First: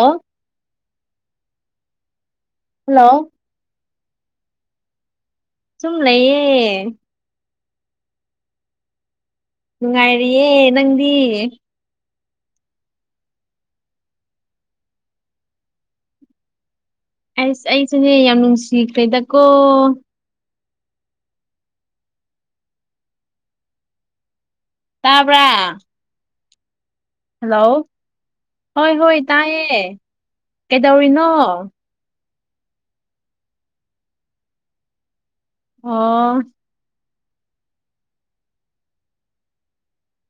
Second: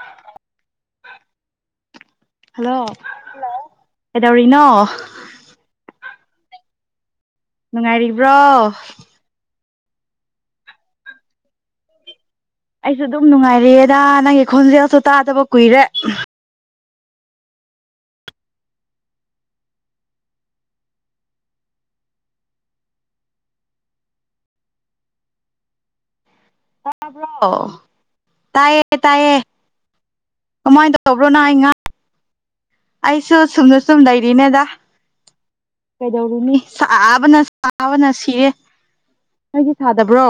ꯑꯥ hello ꯀꯩꯗꯧꯔꯤꯅꯣ ꯁꯨꯝ ꯂꯩꯌꯦ ꯅꯨꯡꯉꯥꯏꯔꯤꯕ꯭ꯔꯣ ꯅꯨꯡꯉꯥꯏꯔꯤꯌꯦ ꯅꯪꯗꯤ ꯑꯩꯁꯨ ꯑꯗꯨꯝ ꯅꯨꯡꯉꯥꯏꯔꯤꯑꯦꯗ ꯅꯪꯒꯤ ꯈꯣꯟꯖꯦꯜꯁꯨ ꯇꯥꯗꯕ ꯀꯨꯏꯔꯦ ꯑꯩꯁ ꯑꯩꯁꯨꯅꯦ ꯌꯥꯝ ꯅꯨꯡꯁꯤꯈ꯭ꯔꯦꯗꯀꯣ ꯇꯥꯕꯔꯥ ꯇꯥꯕ꯭ꯔꯣ ꯍꯣꯏ ꯇꯥꯏꯌꯦ ꯍꯣꯏ ꯇꯥꯏꯌꯦ ꯀꯃꯥꯏꯅ ꯀꯩꯗꯧꯔꯤꯅꯣ ꯇꯧꯔꯕ꯭ꯔꯣ ꯅꯍ ꯑꯩ ꯉꯥ ꯑꯩꯁꯨ ꯁꯨꯝꯗ ꯁꯨꯝ ꯂꯩꯔꯤꯅꯦꯗ ꯑꯣ ꯀꯩꯗꯧꯔꯨꯅꯤ ꯆꯕꯅ ꯁꯥꯕꯅ ꯁꯤꯔꯦ ꯅꯗꯤ ꯁꯥꯗꯕ꯭ꯔꯣ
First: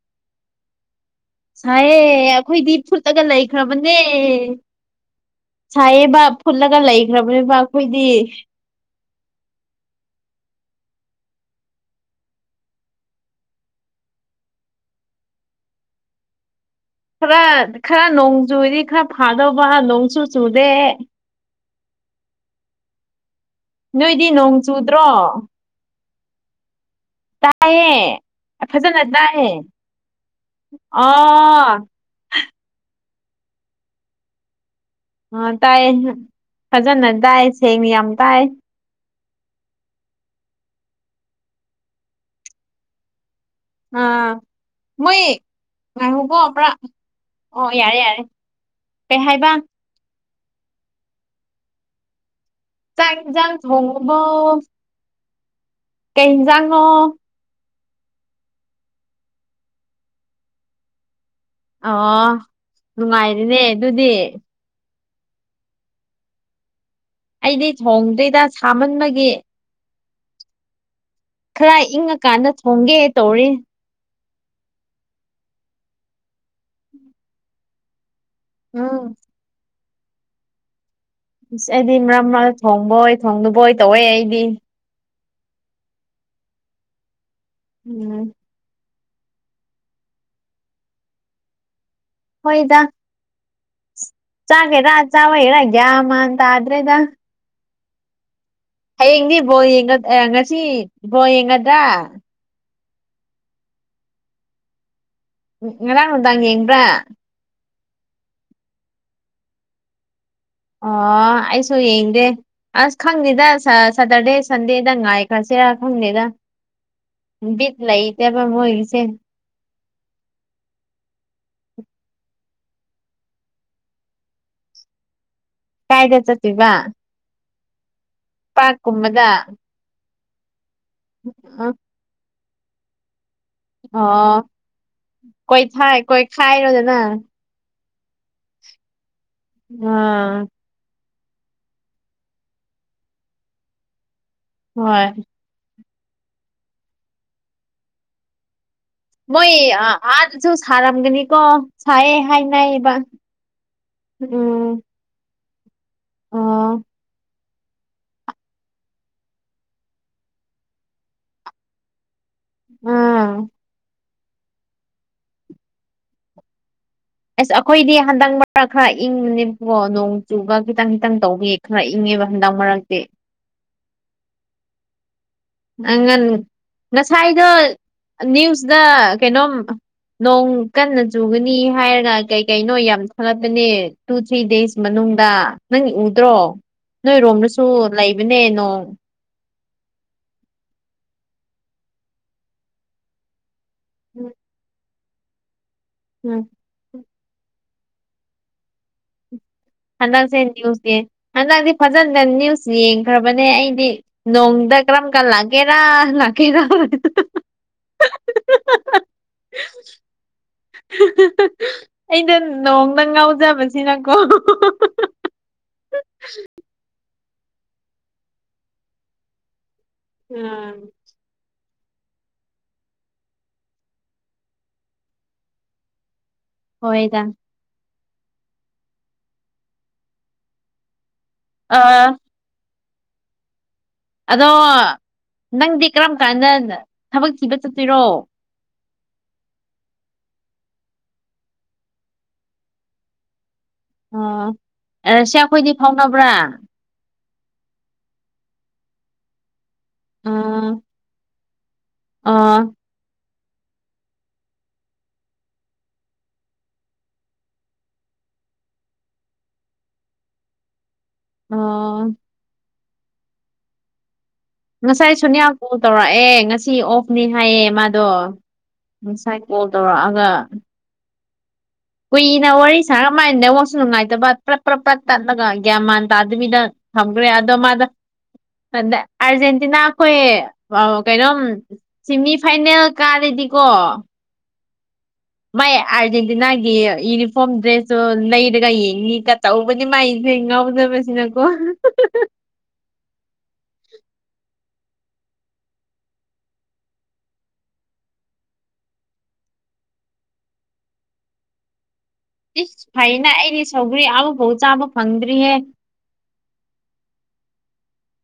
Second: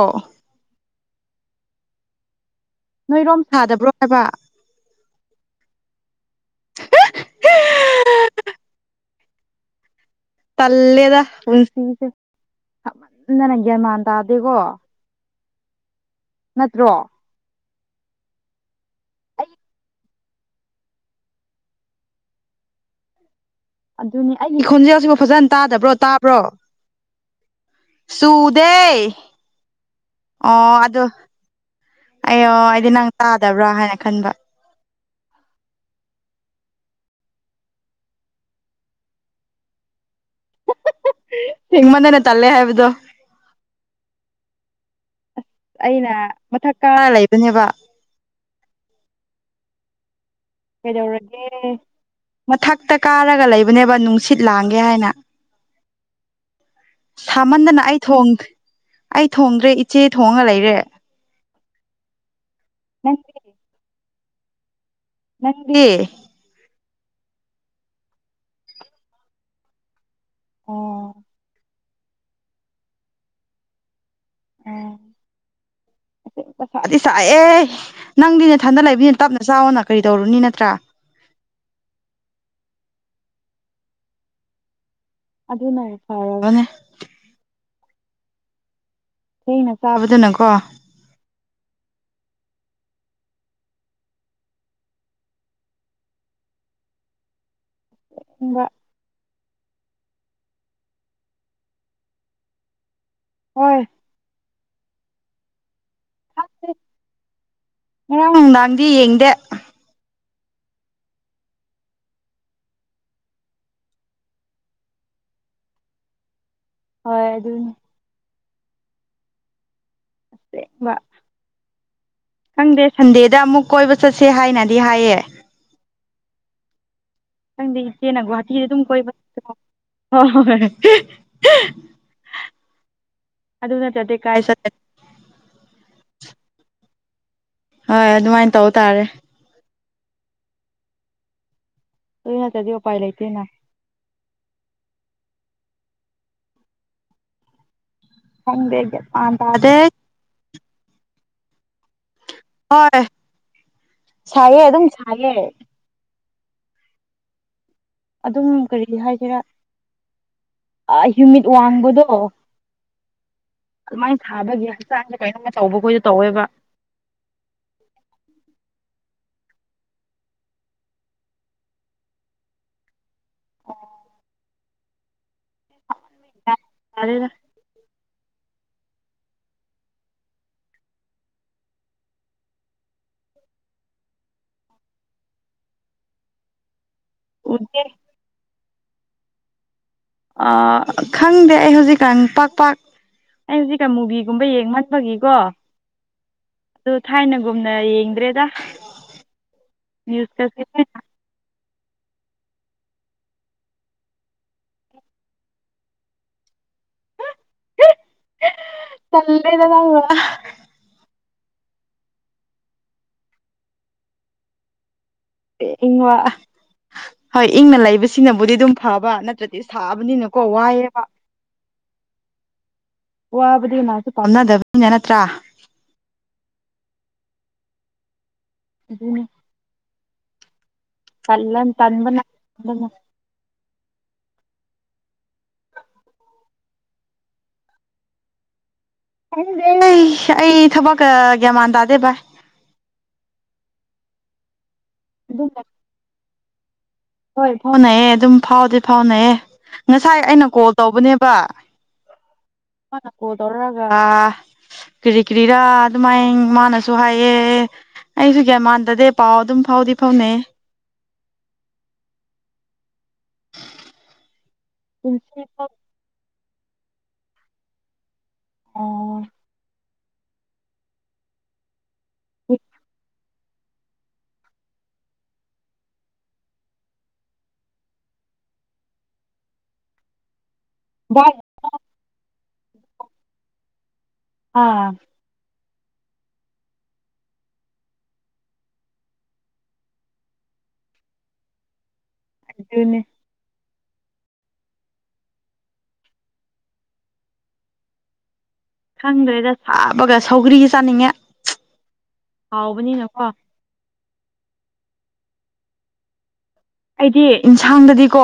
ꯁꯥꯏꯑꯦ ꯑꯩꯈꯣꯏꯗꯤ ꯐꯨꯠꯇꯒ ꯅꯣꯏꯔꯣꯝ ꯁꯥꯗꯕ꯭ꯔꯣ ꯂꯩꯈ꯭ꯔꯕꯅꯦ ꯍꯥꯏꯕ ꯁꯥꯏꯌꯦ ꯕ ꯐꯨꯠꯂꯒ ꯂꯩꯈ꯭ꯔꯕꯅꯦꯕ ꯑꯩꯈꯣꯏꯗꯤ ꯇꯂꯦꯗ ꯄꯨꯟꯁꯤꯁꯦ ꯁꯥꯃꯟꯗꯅ ꯒ꯭ꯌꯥꯃꯥꯟ ꯇꯥꯗꯦꯀꯣ ꯅꯠꯇ꯭ꯔꯣ ꯈꯔ ꯈꯔ ꯅꯣꯡ ꯆꯨꯗꯤ ꯈꯔ ꯑꯩ ꯐꯥꯗꯧꯕ ꯅꯣꯡ ꯆꯨ ꯆꯨꯗꯦ ꯅꯣꯏꯗꯤ ꯑꯗꯨꯅꯤ ꯅꯣꯡ ꯑꯩꯒꯤ ꯆꯨꯗ꯭ꯔꯣ ꯈꯣꯟꯖꯦꯜꯁꯤꯕꯨ ꯐꯖꯅ ꯇꯥꯗꯕ꯭ꯔꯣ ꯇꯥꯕ꯭ꯔꯣ ꯇꯥꯏꯌꯦ ꯆꯨꯗꯦ ꯐꯖꯅ ꯇꯥꯏꯌꯦ ꯑꯣ ꯑꯗꯨ ꯑꯣ ꯑꯩ ꯑꯣ ꯑꯩꯗꯤ ꯅꯪ ꯇꯥꯗꯕ꯭ꯔꯥ ꯍꯥꯏꯅ ꯈꯟꯕ ꯑꯣ ꯇꯥꯏ ꯐꯖꯅ ꯇꯥꯏ ꯁꯦꯡꯅ ꯌꯥꯝ ꯇꯥꯏ ꯍꯥ ꯁꯦꯡꯃꯟꯗꯅ ꯇꯂꯦ ꯍꯥꯏꯕꯗꯨ ꯑꯥ ꯃꯣꯏ ꯑꯩꯅ ꯉꯥꯏꯈꯣꯀꯣ ꯃꯊꯛ ꯀꯥꯔ ꯂꯩꯕꯅꯦꯕ ꯑꯣ ꯌꯥꯔꯦ ꯌꯥꯔꯦ ꯀꯩ ꯍꯥꯏꯕ ꯀꯩꯗꯧꯔꯒꯦ ꯃꯊꯛꯇ ꯆꯥꯛ ꯀꯥꯔꯒ ꯏꯟꯖꯥꯡ ꯂꯩꯕꯅꯦꯕ ꯅꯨꯡꯁꯤꯠ ꯂꯥꯡꯒꯦ ꯍꯥꯏꯅ ꯀꯩꯟꯖꯥꯡꯅꯣ ꯁꯥꯃꯟꯗꯅ ꯑꯩ ꯑꯩ ꯊꯣꯡꯗ꯭ꯔꯦ ꯏꯆꯦ ꯊꯣꯡꯉꯥ ꯂꯩꯔꯦ ꯑꯣ ꯅꯪꯗꯤ ꯅꯨꯡꯉꯥꯏꯔꯤꯅꯦ ꯑꯗꯨꯗꯤ ꯅꯪꯗꯤ ꯑꯩꯗꯤ ꯊꯣꯡꯗꯣꯏꯗ ꯁꯥꯃꯟꯕꯒꯤ ꯑꯣ ꯈꯔ ꯏꯪꯉꯀꯥꯟꯗ ꯊꯣꯡꯒꯦ ꯇꯧꯔꯤ ꯎꯝ ꯃꯊꯥꯗꯤ ꯁꯥꯏꯌꯦ ꯅꯪꯗꯤꯅꯦꯊꯟꯗ ꯎꯝ ꯂꯩꯕꯤꯅꯤꯅ ꯇꯞꯅ ꯆꯥꯎꯅ ꯀꯔꯤ ꯇꯧꯔꯨꯅꯤ ꯅꯠꯇ꯭ꯔꯥ ꯑꯁ ꯑꯩꯗꯤ ꯃꯔꯛ ꯃꯔꯛ ꯊꯣꯡꯕꯣꯏ ꯊꯣꯡꯗꯕꯣꯏ ꯇꯧꯋꯦ ꯑꯩꯗꯤ ꯑꯗꯨꯅ ꯐꯔꯕꯅꯦ ꯎꯝ ꯊꯩꯅ ꯆꯥꯕꯗꯨꯅꯀꯣ ꯍꯣꯏꯗ ꯆꯥꯒꯦꯔ ꯆꯔꯣꯏꯔ ꯒꯌꯥꯟ ꯃꯟ ꯇꯥꯗꯨ꯭ꯔꯦꯗ ꯃꯥ ꯍꯌꯦꯡꯗꯤ ꯕꯣꯡꯒ ꯉꯁꯤ ꯕꯣꯜ ꯌꯦꯡꯒꯗ꯭ꯔꯥ ꯍꯣꯏ ꯎ ꯉꯔꯥꯡ ꯅꯨꯡꯗꯥꯥꯡ ꯈꯪꯗꯦ ꯌꯦꯡꯕ꯭ꯔꯥ ꯉꯔꯥꯡ ꯅꯨꯡꯗꯥꯡꯗꯤ ꯌꯦꯡꯗꯦ ꯑꯣ ꯑꯩꯁꯨ ꯌꯦꯡꯗꯦ ꯑꯁ ꯈꯪꯗꯦꯗ ꯁꯦꯇꯔꯗꯦ ꯁꯟꯗꯦꯗ ꯉꯥꯏꯈ꯭ꯔꯁꯦꯔ ꯈꯪꯗꯦꯗ ꯍꯣꯏ ꯑꯗꯨꯅꯤ ꯕꯤꯠ ꯂꯩꯇꯦꯗ ꯃꯣꯏꯒꯤꯁꯦ ꯑꯦꯕꯥ ꯈꯪꯗꯦ ꯁꯟꯗꯦꯗ ꯑꯃꯨꯛ ꯀꯣꯏꯕ ꯆꯠꯁꯦ ꯍꯥꯏꯅꯗꯤ ꯍꯥꯏꯌꯦ ꯀꯥꯏꯗ ꯆꯠꯇꯣꯏꯕ ꯈꯪꯗꯤ ꯏꯆꯦꯅ ꯒꯨꯍꯥꯇꯤꯗ ꯑꯗꯨꯝ ꯀꯣꯏꯕ ꯄꯥꯔꯛꯀꯨꯝꯕꯗ ꯍꯣꯏ ꯍꯣꯏꯣꯏ ꯑ ꯑꯣ ꯀꯥꯏ ꯆꯠꯀꯅꯤ ꯀꯣꯏ ꯊꯥꯏ ꯀꯣꯏ ꯈꯥꯏꯔꯣꯗꯅ ꯍꯣꯏ ꯑꯗꯨꯃꯥꯏꯅ ꯇꯧ ꯇꯥꯔꯦ ꯎꯝ ꯇꯨꯅ ꯇꯗꯤ ꯎ ꯄꯥꯏ ꯂꯩꯇꯦꯅ ꯍꯣꯏ ꯈꯪꯗꯦ ꯒ꯭ꯌꯥꯟ ꯃꯥꯟ ꯃꯣꯏ ꯇꯥꯗꯦ ꯑꯥꯗꯖꯨ ꯁꯔꯥꯝꯒꯅꯤ ꯀꯣ ꯁꯥꯏꯌꯦ ꯍꯥꯏꯅꯕ ꯍꯣꯏ ꯁꯥꯏꯌꯦ ꯎꯝ ꯑꯗꯨꯝ ꯁꯥꯏꯌꯦ ꯑꯥ ꯑꯗꯨꯝ ꯀꯔꯤ ꯍꯥꯏꯒꯦꯔꯥ ꯍ꯭ꯌꯨꯃꯤꯠ ꯋꯥꯡꯕꯗꯣ ꯎꯝ ꯑꯗꯨꯃꯥꯏꯅ ꯁꯥꯕꯒꯤ ꯍꯛꯆꯥꯡꯗ ꯀꯩꯅꯣꯝꯃ ꯇꯧꯕꯈꯣꯏꯗ ꯇꯧꯋꯦꯕ ꯑꯁ ꯑꯩꯈꯣꯏꯗꯤ ꯍꯟꯗꯛ ꯃꯔꯛ ꯈꯔ ꯏꯪꯕꯅꯦꯕꯀꯣ ꯅꯣꯡ ꯆꯨꯕ ꯈꯤꯇꯪ ꯈꯤꯇꯪ ꯇꯧꯕꯤꯌꯦ ꯈꯔ ꯏꯪꯉꯦꯕ ꯍꯟꯗꯛ ꯃꯔꯛꯇꯤ ꯑꯉꯟ ꯒ꯭ꯌꯥꯟ ꯇꯥꯗꯦꯗ ꯉꯁꯥꯏꯗꯣ ꯅ꯭ꯌꯨꯁꯇ ꯀꯩꯅꯣꯝ ꯅꯣꯡ ꯀꯟꯅ ꯆꯨꯒꯅꯤ ꯍꯥꯏꯔꯒ ꯀꯩ ꯀꯩꯅꯣ ꯌꯥꯝ ꯊꯥꯒꯠꯄꯅꯦ ꯇꯨ ꯊ꯭ꯔꯤ ꯗꯦꯖ ꯃꯅꯨꯡ ꯅꯨꯡꯗ ꯅꯪ ꯎꯗ꯭ꯔꯣ ꯅꯣꯏꯔꯣꯝꯗꯁꯨ ꯎꯗꯦ ꯂꯩꯕꯅꯦ ꯅꯣꯡ ꯑꯥ ꯈꯪꯗꯦ ꯑꯩ ꯍꯧꯖꯤꯛꯀꯥꯟ ꯄꯥꯛꯄꯥꯛꯥꯛ ꯑꯩ ꯍꯧꯖꯤꯛꯀꯥꯟ ꯃꯨꯚꯒꯨꯝꯕ ꯌꯦꯡꯃꯟ ꯆꯒꯤꯀꯣ ꯎꯝ ꯑꯗꯨ ꯊꯥꯏꯅꯒꯨꯝꯅ ꯌꯦꯡꯗ꯭ꯔꯦꯗ ꯍꯟꯗꯛꯁꯦ ꯅ꯭ꯌꯨꯁꯀꯁꯦ ꯂꯣꯏ ꯅꯤꯌꯨꯁꯗꯦ ꯍꯟꯗꯛ ꯐꯖꯅ ꯅ꯭ꯌꯨꯁ ꯌꯦꯡꯈ꯭ꯔꯕꯅꯦ ꯑꯩꯗꯤ ꯅꯣꯡꯗ ꯀꯔꯝ ꯀꯥꯟ ꯂꯥꯛꯀꯦꯔꯥ ꯂꯥꯛꯀꯦꯔꯥ ꯇꯜꯂꯦꯗ ꯅꯪꯅ ꯑꯩꯅ ꯅꯣꯡꯗ ꯉꯥꯎꯖꯕꯁꯤꯅꯀꯣ ꯏꯪ ꯍꯣꯏ ꯏꯪꯅ ꯂꯩꯕꯁꯤꯡꯅꯕꯨꯗꯤ ꯑꯗꯨꯝ ꯐꯕ ꯅꯠꯇ꯭ꯔꯗꯤ ꯊꯛꯑꯕꯅꯤꯅꯀꯣ ꯎꯝ ꯋꯥꯏꯑꯦꯕ ꯋꯥꯕꯨꯗꯤ ꯉꯁꯨ ꯄꯥꯝꯅꯗꯕꯅꯤꯅ ꯅꯠꯇ꯭ꯔꯥ ꯑꯣꯏꯣꯏꯗ ꯎꯝ ꯀꯜꯟ ꯑ ꯇꯟꯕꯅ ꯑꯗꯣ ꯅꯪꯗꯤ ꯀꯔꯝ ꯀꯥꯟꯗ ꯊꯕꯛ ꯊꯤꯕ ꯆꯠꯇꯣꯏꯔꯣ ꯑꯩꯗꯤ ꯑꯩ ꯑꯩ ꯊꯕꯛꯀ ꯒ꯭ꯌꯥꯃꯥꯟ ꯇꯥꯗꯦ ꯚꯥꯏ ꯑꯣ ꯁꯤ ꯑꯗꯨꯝ ꯑꯩꯈꯣꯏꯗꯤ ꯐꯥꯎꯅꯕ꯭ꯔꯥ ꯍꯣꯏ ꯐꯥꯎꯅꯩꯌꯦ ꯑꯗꯨꯝ ꯐꯥꯎꯗꯤꯦ ꯐꯥꯎꯅꯩꯑꯌꯦ ꯉꯁꯥꯏ ꯑꯩꯅ ꯀꯣꯜ ꯇꯧꯕꯅꯦꯕ ꯑꯥ ꯃꯥꯅ ꯀꯣꯜ ꯇꯧꯔꯛꯑꯒ ꯀꯔꯤ ꯀꯔꯤꯔꯥ ꯑꯗꯨꯃꯥꯏ ꯃꯥꯅꯁꯨ ꯍꯥꯏꯌꯦ ꯑꯩꯁꯨ ꯀꯒꯌꯥ ꯃꯥꯟꯗꯗꯦ ꯄꯥꯎ ꯑꯗꯨꯝ ꯐꯥꯎꯗꯤ ꯐꯥꯎꯅꯩ ꯑꯥ ꯉꯁꯥꯏ ꯄꯨꯟꯁꯤ ꯁꯣꯅꯤꯌꯥ ꯐꯥꯎ ꯀꯣꯜ ꯇꯧꯔꯛꯑꯦ ꯉꯁꯥꯏ ꯁꯤ ꯑꯣꯐꯅꯤ ꯍꯥꯏꯌꯦ ꯃꯥꯗꯣ ꯑꯣ ꯉꯁꯥꯏ ꯀꯣꯜ ꯇꯧꯔꯛꯑꯒ ꯀꯨꯏꯅ ꯋꯥꯔꯤ ꯁꯥꯔ ꯀꯃꯥꯏꯅ ꯅꯦꯋꯥꯛꯁꯨ ꯅꯨꯡꯉꯥꯏꯇꯕ ꯄ꯭ꯔꯞ ꯄ꯭ꯔꯞ ꯄ꯭ꯔꯞ ꯇꯠꯂꯒ ꯒ꯭ꯌꯥꯟ ꯃꯥꯟ ꯇꯥꯗꯕꯤꯗ ꯊꯝꯈ꯭ꯔꯦ ꯑꯗꯣ ꯃꯥꯗ ꯑ ꯑꯔꯖꯦꯟꯇꯤꯅꯥ ꯈꯣꯏ ꯑꯣ ꯚꯥꯏ ꯀꯩꯅꯣꯝ ꯁꯤꯃꯤ ꯐꯥꯏꯅꯦꯜ ꯀꯥꯔꯦꯗꯤꯀꯣ ꯑꯥ ꯃꯥꯏ ꯑꯥꯔꯖꯦꯟꯇꯤꯅꯥꯒꯤ ꯌꯨꯅꯤꯐꯣꯔꯝ ꯗ꯭ꯔꯦꯁꯁꯨꯨ ꯂꯩꯔꯒ ꯌꯦꯡꯅꯤꯒ ꯇꯧꯕꯅꯤ ꯃꯥꯏ ꯉꯥꯎꯖꯕꯁꯤꯅꯀꯣ ꯑꯗꯨꯅꯦ ꯈꯪꯗ꯭ꯔꯦꯗ ꯁꯥꯕꯒ ꯁꯧꯒ꯭ꯔꯤꯒ ꯆꯥꯅꯤꯡꯉꯦ ꯏꯁ ꯍꯥꯎꯕꯅꯤꯅꯀꯣ ꯐꯩꯅ ꯑꯩꯗꯤ ꯁꯒ꯭ꯔꯤ ꯑꯥꯕꯐꯧ ꯆꯥꯕ ꯐꯪꯗ꯭ꯔꯤꯍꯦ ꯑꯩꯗꯤ ꯌꯦꯟꯁꯥꯡꯗꯗꯤꯀꯣ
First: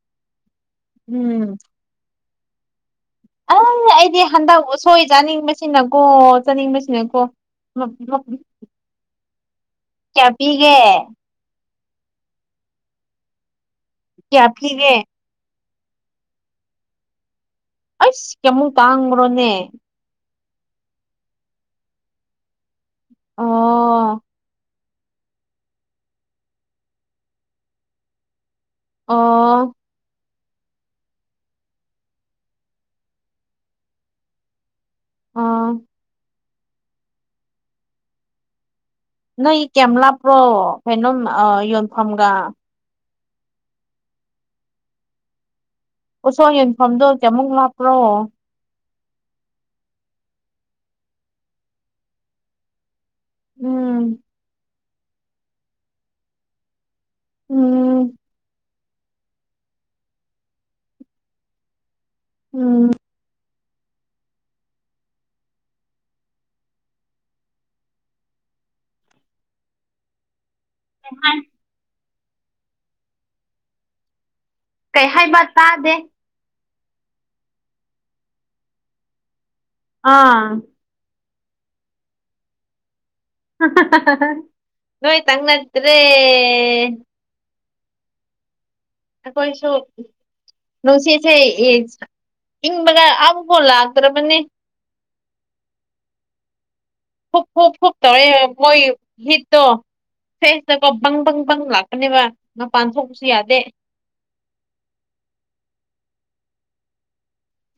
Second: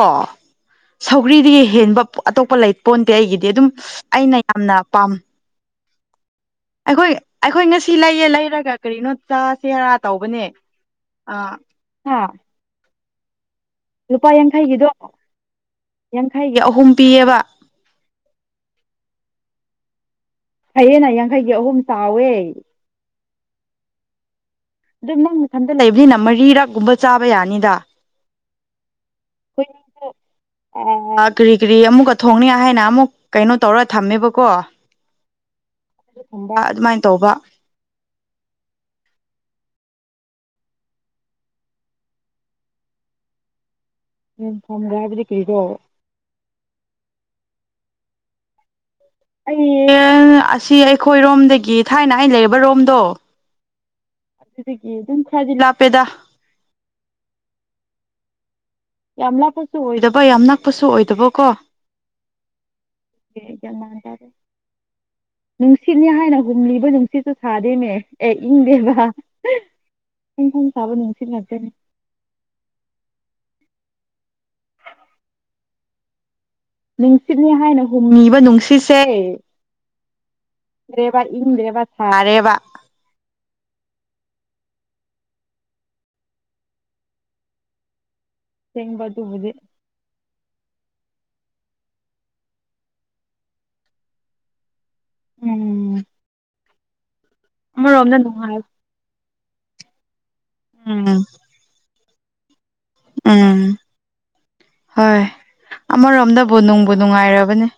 ꯁꯧꯒ꯭ꯔꯤ ꯎꯝ ꯍꯦꯟꯕ ꯑꯇꯣꯞꯄ ꯂꯩꯇ ꯄꯣꯟꯗꯦ ꯑꯩꯒꯤꯗꯤ ꯑ ꯑꯗꯨꯝ ꯑꯩꯅ ꯌꯥꯝꯅ ꯄꯥꯝ ꯑꯩꯅꯀꯣ ꯑꯩꯈꯣꯏ ꯆꯠꯅꯤꯡꯕꯁꯤꯅꯀꯣ ꯑꯩꯈꯣꯏ ꯕꯦꯔꯥ ꯇꯧꯕꯅꯦ ꯑꯥ ꯍꯥ ꯂꯨꯄꯥ ꯀꯌꯥ ꯌꯥꯡꯈꯩꯒꯤꯗꯣ ꯄꯤꯒꯦ ꯌꯥꯡꯈꯩꯒꯤ ꯑꯍꯨꯝ ꯄꯤꯌꯦꯕ ꯑꯁ ꯀꯌꯥꯃꯨꯛ ꯇꯥꯡꯕꯅꯣꯅꯦ ꯐꯩꯌꯦꯡꯅ ꯌꯥꯡꯈꯩꯒꯤ ꯑꯍꯨꯝ ꯆꯥꯎꯋꯦ ꯑꯣ ꯑꯗꯨꯣ ꯅꯪ ꯃꯊꯟꯇ ꯂꯩꯕꯅꯤꯅ ꯃꯔꯤꯔꯛꯒꯨꯝꯕ ꯆꯥꯕ ꯌꯥꯅꯤꯗ ꯑꯣ ꯑꯣ ꯀꯔꯤ ꯀꯔꯤ ꯑꯃꯨꯛꯀ ꯊꯣꯡꯅꯤ ꯍꯥꯏꯅ ꯑꯃꯨꯛ ꯀꯩꯅꯣ ꯇꯧꯔ ꯊꯝꯃꯦꯕꯀꯣ ꯑꯥ ꯕ ꯑꯗꯨꯃꯥꯏꯅ ꯇꯧꯕ ꯅꯣꯏ ꯀꯦꯂꯥ ꯄ꯭ꯔꯣ ꯀꯩꯅꯣꯝ ꯌꯣꯟꯐꯝꯒ ꯎ ꯐꯝꯒ꯭ꯔꯦ ꯍꯥꯏꯕꯗꯤ ꯀꯔꯤꯔꯣ ꯎꯁꯣ ꯌꯟꯐꯝꯝꯗꯣ ꯀꯌꯥꯃꯨꯛ ꯂꯥꯛꯞꯄ꯭ꯔꯣ ꯑꯩ ꯑꯁꯤ ꯑꯩꯈꯣꯏ ꯔꯣꯝꯗꯒꯤ ꯊꯥꯏꯅ ꯑꯩꯅ ꯂꯩ ꯔꯣꯝꯗꯣ ꯎꯝ ꯑꯗꯨꯗꯒꯤ ꯑꯗꯨꯝ ꯈꯔꯗꯤ ꯂꯥꯞꯄꯦꯗ ꯎꯝ ꯌꯥꯝ ꯂꯥꯞꯄꯁꯨ ꯑꯣꯏꯗꯕ ꯌꯥꯝ ꯅꯛꯄꯁꯨ ꯑꯣꯏꯗꯕꯀꯣ ꯎꯝ ꯌꯥꯝꯃꯥꯟ ꯇꯔꯦ ꯅꯨꯡꯁꯤꯠꯅꯦ ꯍꯥꯏꯅꯒꯨꯝꯂꯤꯕ ꯅꯨꯡꯁꯤꯠꯇꯨ ꯁꯥꯗꯦꯃꯦ ꯑꯦ ꯏꯪꯗꯦꯕ ꯐꯣꯡ ꯐꯣꯡ ꯁꯥꯕꯅꯅꯨꯡꯁꯤꯠ ꯉꯛꯇꯅꯤ ꯀꯩ ꯍꯥꯏꯕ ꯇꯥꯗꯦ ꯅꯨꯡꯁꯤꯠꯅꯦ ꯍꯥꯏꯅ ꯍꯣꯡꯉꯤꯕ ꯅꯨꯡꯁꯤꯠꯁꯦ ꯑꯥ ꯕ ꯏꯟꯗ꯭ꯔꯦꯕ ꯁꯥꯔꯦꯕ ꯅꯣꯏꯣꯏ ꯇꯪꯅꯇ꯭ꯔꯦ ꯊꯢꯕ ꯇꯕꯨꯗꯤꯦ ꯅꯨꯡ ꯁꯤꯁꯦ ꯏꯪꯕꯒ ꯑꯝꯐꯧ ꯂꯛꯇꯔꯕꯅꯦ ꯎꯝ ꯐꯨꯛ ꯐꯨꯛ ꯐꯨꯛ ꯑꯃꯔꯣꯝꯗ ꯇꯧꯋꯦ ꯅꯨꯡꯉꯥꯏ ꯃꯣꯏꯒꯤ ꯍꯤꯠꯇꯣ ꯐꯦꯁꯇꯀꯣ ꯕꯪ ꯎꯝ ꯕꯪ ꯕꯪ ꯂꯥꯛꯀꯅꯦꯕ ꯃꯄꯥꯟ ꯊꯣꯛꯄꯁꯨ ꯌꯥꯗꯦ ꯎꯝ ꯕꯨ ꯅꯨꯡꯕꯨ ꯅꯨꯡꯉꯥꯏꯔꯕꯅꯦ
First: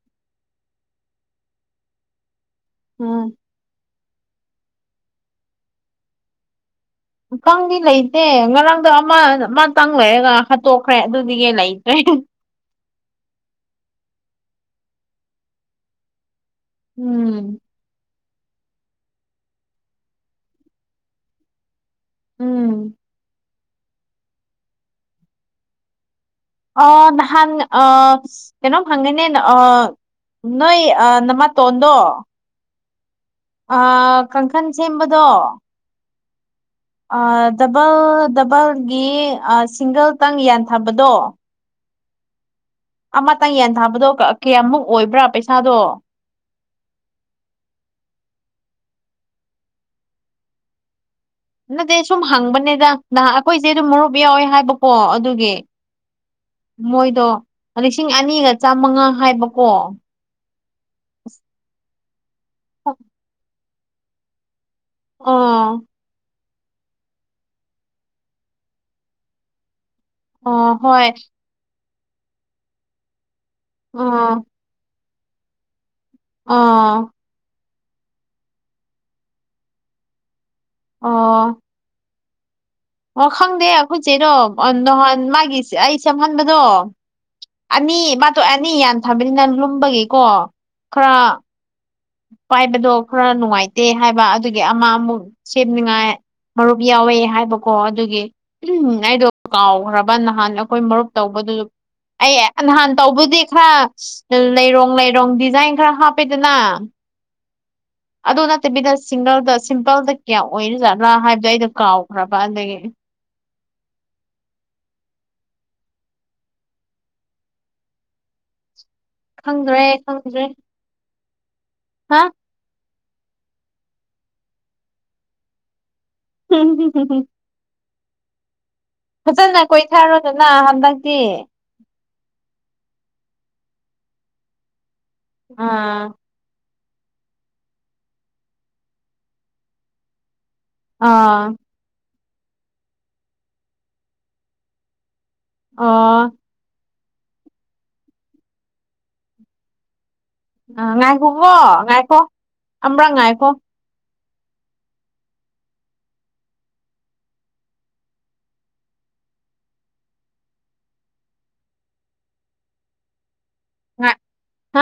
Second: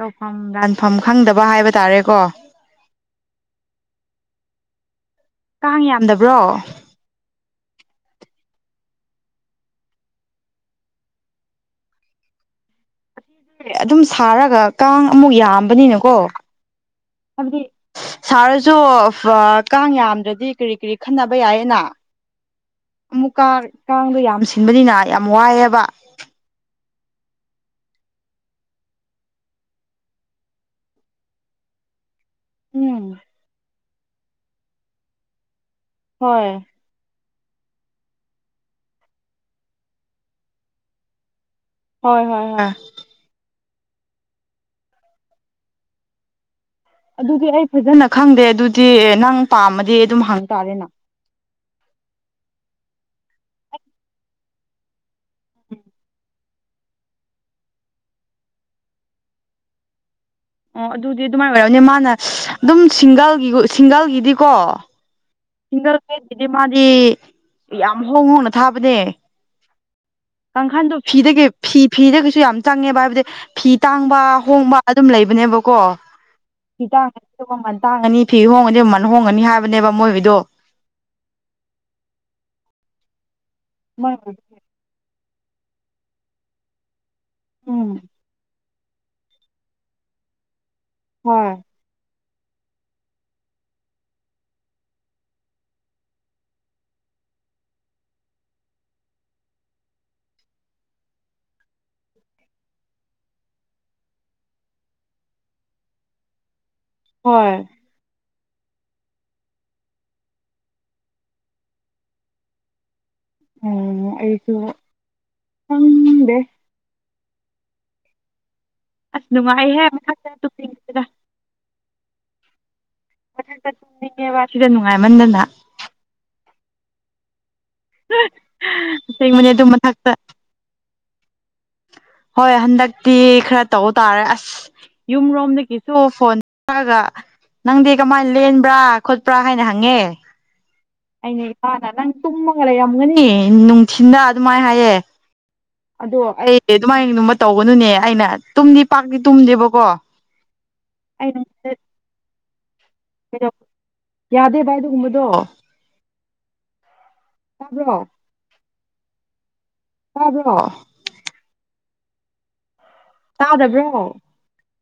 ꯇꯧꯐꯝ ꯂꯥꯟꯐꯝ ꯈꯪꯗꯕ ꯍꯥꯏꯕ ꯇꯥꯔꯦꯀꯣ ꯎꯝ ꯀꯥꯡ ꯌꯥꯝꯗꯕ꯭ꯔꯣ ꯈꯪꯗꯤ ꯂꯩꯇꯦ ꯉꯔꯥꯡꯗꯣ ꯑꯃ ꯑꯃꯇꯪ ꯂꯩꯔꯒ ꯍꯥꯠꯇꯣꯛꯈ꯭ꯔꯦ ꯑꯗꯨꯗꯤꯒ ꯂꯩꯇ꯭ꯔꯦ ꯍꯣꯏ ꯑꯗꯨꯝ ꯁꯥꯔꯒ ꯀꯥꯡ ꯑꯃꯨꯛ ꯌꯥꯝꯕꯅꯤꯅꯀꯣ ꯍꯥꯏꯕꯗꯤ ꯎꯝ ꯁꯥꯔꯁꯨ ꯀꯥꯡ ꯌꯥꯝꯗ꯭ꯔꯗꯤ ꯀꯔꯤ ꯀꯔꯤ ꯈꯟꯅꯕ ꯌꯥꯏꯌꯦꯅ ꯎꯝ ꯑꯃꯨꯛꯀ ꯀꯥꯡꯗꯣ ꯌꯥꯝ ꯁꯤꯟꯕꯅꯤꯅ ꯌꯥꯝ ꯋꯥꯏꯑꯦꯕ ꯑꯥ ꯅꯍꯥꯟ ꯑꯥ ꯀꯩꯅꯣꯝ ꯍꯪꯒꯦꯅꯦ ꯑꯥ ꯅꯣꯏ ꯑꯥ ꯅꯃ ꯇꯣꯟꯗꯣ ꯎꯝ ꯑ ꯀꯥꯡꯈꯟ ꯁꯦꯝꯕꯗꯣ ꯍꯣꯏ ꯗꯕꯜ ꯗꯕꯜꯒꯤ ꯁꯤꯡꯒꯜꯇꯪ ꯌꯥꯟꯊꯕꯗꯣ ꯍꯣꯏ ꯍꯣꯏ ꯍꯣꯏ ꯑꯃꯇꯪ ꯌꯦꯟ ꯊꯥꯕꯗꯣ ꯀꯌꯥꯃꯨꯛ ꯑꯣꯏꯕ꯭ꯔꯥ ꯄꯩꯁꯥꯗꯣ ꯑꯗꯨꯗꯤ ꯑꯩ ꯐꯖꯅ ꯈꯪꯗꯦ ꯑꯗꯨꯗꯤ ꯅꯪ ꯄꯥꯝꯃꯗꯤ ꯑꯗꯨꯝ ꯍꯪꯇꯥꯥꯔꯦꯅ ꯅꯠꯇꯦ ꯁꯨꯝ ꯍꯪꯕꯅꯦꯗ ꯅꯍ ꯑꯩꯈꯣꯏꯁꯦ ꯑꯗꯨꯝ ꯃꯔꯨꯞ ꯌꯥꯎꯋꯦ ꯍꯥꯏꯕꯀꯣ ꯑꯗꯨ ꯒꯤ ꯃꯣꯏꯗꯣ ꯂꯤꯁꯤꯡ ꯑꯅꯤꯒ ꯆꯥꯃꯉꯥ ꯍꯥꯏꯕꯀꯣ ꯑꯣ ꯑꯗꯨꯗꯤ ꯑꯗꯨꯃꯥꯏꯅ ꯑꯣꯏꯔꯝꯅꯦ ꯃꯥꯅ ꯑꯗꯨꯝ ꯁꯤꯡꯒꯜꯒꯤ ꯁꯤꯡꯒꯜꯒꯤꯗꯤꯀꯣ ꯑꯣ ꯁꯤꯡꯒꯜ ꯕꯦꯗꯀꯤꯗꯤ ꯃꯥꯗꯤ ꯌꯥꯝ ꯍꯣꯡ ꯍꯣꯡꯅ ꯊꯥꯕꯅꯦ ꯑꯣ ꯀꯥꯡꯈꯜꯗꯣ ꯍꯣꯏ ꯐꯤꯗꯒꯤ ꯐꯤ ꯐꯤꯗꯒꯤꯁꯨ ꯌꯥꯝ ꯆꯪꯉꯦꯕ ꯍꯥꯏꯕꯗꯤ ꯐꯤ ꯇꯥꯡꯕ ꯑꯣ ꯍꯣꯡꯕ ꯑꯗꯨꯝ ꯂꯩꯕꯅꯦꯕꯀꯣ ꯑꯣ ꯇꯥꯡꯉꯅꯤ ꯐꯤ ꯍꯣꯡꯉꯅꯤ ꯃꯃꯜ ꯍꯣꯡꯉꯅꯤ ꯍꯥꯏꯕꯅꯦꯕ ꯃꯣꯏꯒꯤꯗꯣ ꯑꯣ ꯑꯣ ꯈꯪꯗꯦ ꯑꯩꯈꯣꯏꯆꯦꯗꯣ ꯅꯍꯥꯟ ꯃꯥꯒꯤ ꯑꯩ ꯁꯝꯍꯟꯕꯗꯣ ꯎꯝ ꯑꯅꯤ ꯃꯗꯣꯏ ꯑꯅꯤ ꯌꯥꯟꯊꯕꯅꯤꯅ ꯂꯨꯝꯕꯒꯤꯀꯣ ꯈꯔ ꯍꯣꯏ ꯄꯥꯏꯕꯗꯣ ꯈꯔ ꯅꯨꯡꯉꯥꯏꯇꯦ ꯍꯥꯏꯕ ꯑꯗꯨꯒꯤ ꯑꯃ ꯑꯃꯨꯛ ꯁꯦꯝꯅꯤꯉꯥꯏ ꯃꯔꯨꯞ ꯌꯥꯎꯋꯦ ꯍꯥꯏꯕꯀꯣ ꯑꯗꯨꯒꯤ ꯎ ꯑꯩꯗꯣ ꯀꯥꯎꯈ꯭ꯔꯕ ꯅꯍꯥꯟ ꯑꯩꯈꯣꯏ ꯃꯔꯨꯞ ꯇꯧꯕ ꯑꯗꯨ ꯑꯩ ꯅꯍꯥꯟ ꯇꯧꯕꯗꯤ ꯈꯔ ꯂꯩꯔꯣꯡ ꯂꯩꯔꯣꯡ ꯗꯤꯖꯥꯏꯟ ꯈꯔ ꯍꯥꯞꯄꯦꯗꯅ ꯍꯣꯏ ꯑꯗꯨ ꯅꯠꯇꯕꯤꯗ ꯁꯤꯡꯒꯜꯗ ꯁꯤꯝꯄꯜꯗ ꯀꯌꯥ ꯑꯣꯏꯔꯤꯖꯥꯠꯂꯥ ꯍꯥꯏꯕꯗꯣ ꯑꯩꯗꯣ ꯀꯥꯎꯈ꯭ꯔꯕ ꯑꯗꯒꯤ ꯑ ꯑꯩꯁꯨ ꯈꯗꯦ ꯑꯁ ꯅꯨꯡꯉꯥꯏꯍꯦ ꯈꯪꯗ꯭ꯔꯦ ꯃꯊꯛꯇ ꯈꯪꯗ꯭ꯔꯦ ꯇꯨꯝꯅꯤꯡꯏꯗ ꯍꯥ ꯃꯊꯛꯇ ꯇꯨꯝꯅꯤꯡꯉꯦꯕ ꯁꯤꯗ ꯅꯨꯡꯉꯥꯏꯃꯟꯗꯅ ꯍꯝ [unintelligible] ꯎꯝ ꯐꯖꯅ ꯀꯣꯏꯊꯔꯣꯗꯅ ꯍꯟꯗꯛꯇꯤ ꯍꯣꯏ ꯍꯟꯗꯛꯇꯤ ꯈꯔ ꯇꯧꯕ ꯇꯥꯔꯦ ꯑꯁ ꯌꯨꯝ ꯔꯣꯝꯗꯒꯤꯁꯨ ꯑꯥ ꯐꯣꯟ ꯒ ꯅꯪꯗꯤ ꯀꯃꯥꯏꯅ ꯂꯦꯟꯕ꯭ꯔꯥ ꯈꯣꯠꯄ꯭ꯔꯥ ꯍꯥꯏꯅ ꯍꯪꯉꯦ ꯑꯩꯅ ꯑꯣ ꯏꯄꯥꯅ ꯅꯪ ꯇꯨꯝꯃꯒ ꯂꯩꯔꯝꯒꯅꯤ ꯅꯨꯡꯊꯤꯟꯗ ꯑꯗꯨꯃꯥꯏꯅ ꯍꯥꯏꯌꯦ ꯑꯥ ꯑꯗꯨꯃꯥꯏꯅ ꯑꯗꯨꯃ ꯇꯧꯒꯅꯨꯅꯦ ꯑꯩꯅ ꯇꯨꯝꯗꯤ ꯄꯥꯛꯇꯤ ꯇꯨꯝꯗꯦꯕꯀꯣ ꯑꯥ ꯑꯩꯅ ꯉꯥꯏꯈꯣꯀꯣ ꯉꯥꯏꯈꯣ ꯑꯝꯕ꯭ꯔꯛ ꯉꯥꯏꯀꯣ ꯌꯥꯗꯦ ꯚꯥꯏ ꯑꯗꯨꯒꯨꯝꯕꯗꯣ ꯆꯕ꯭ꯔꯣ ꯇꯥꯕꯔꯣ ꯇꯥꯗꯕ꯭ꯔꯣ ꯉꯥꯏ ꯍꯥ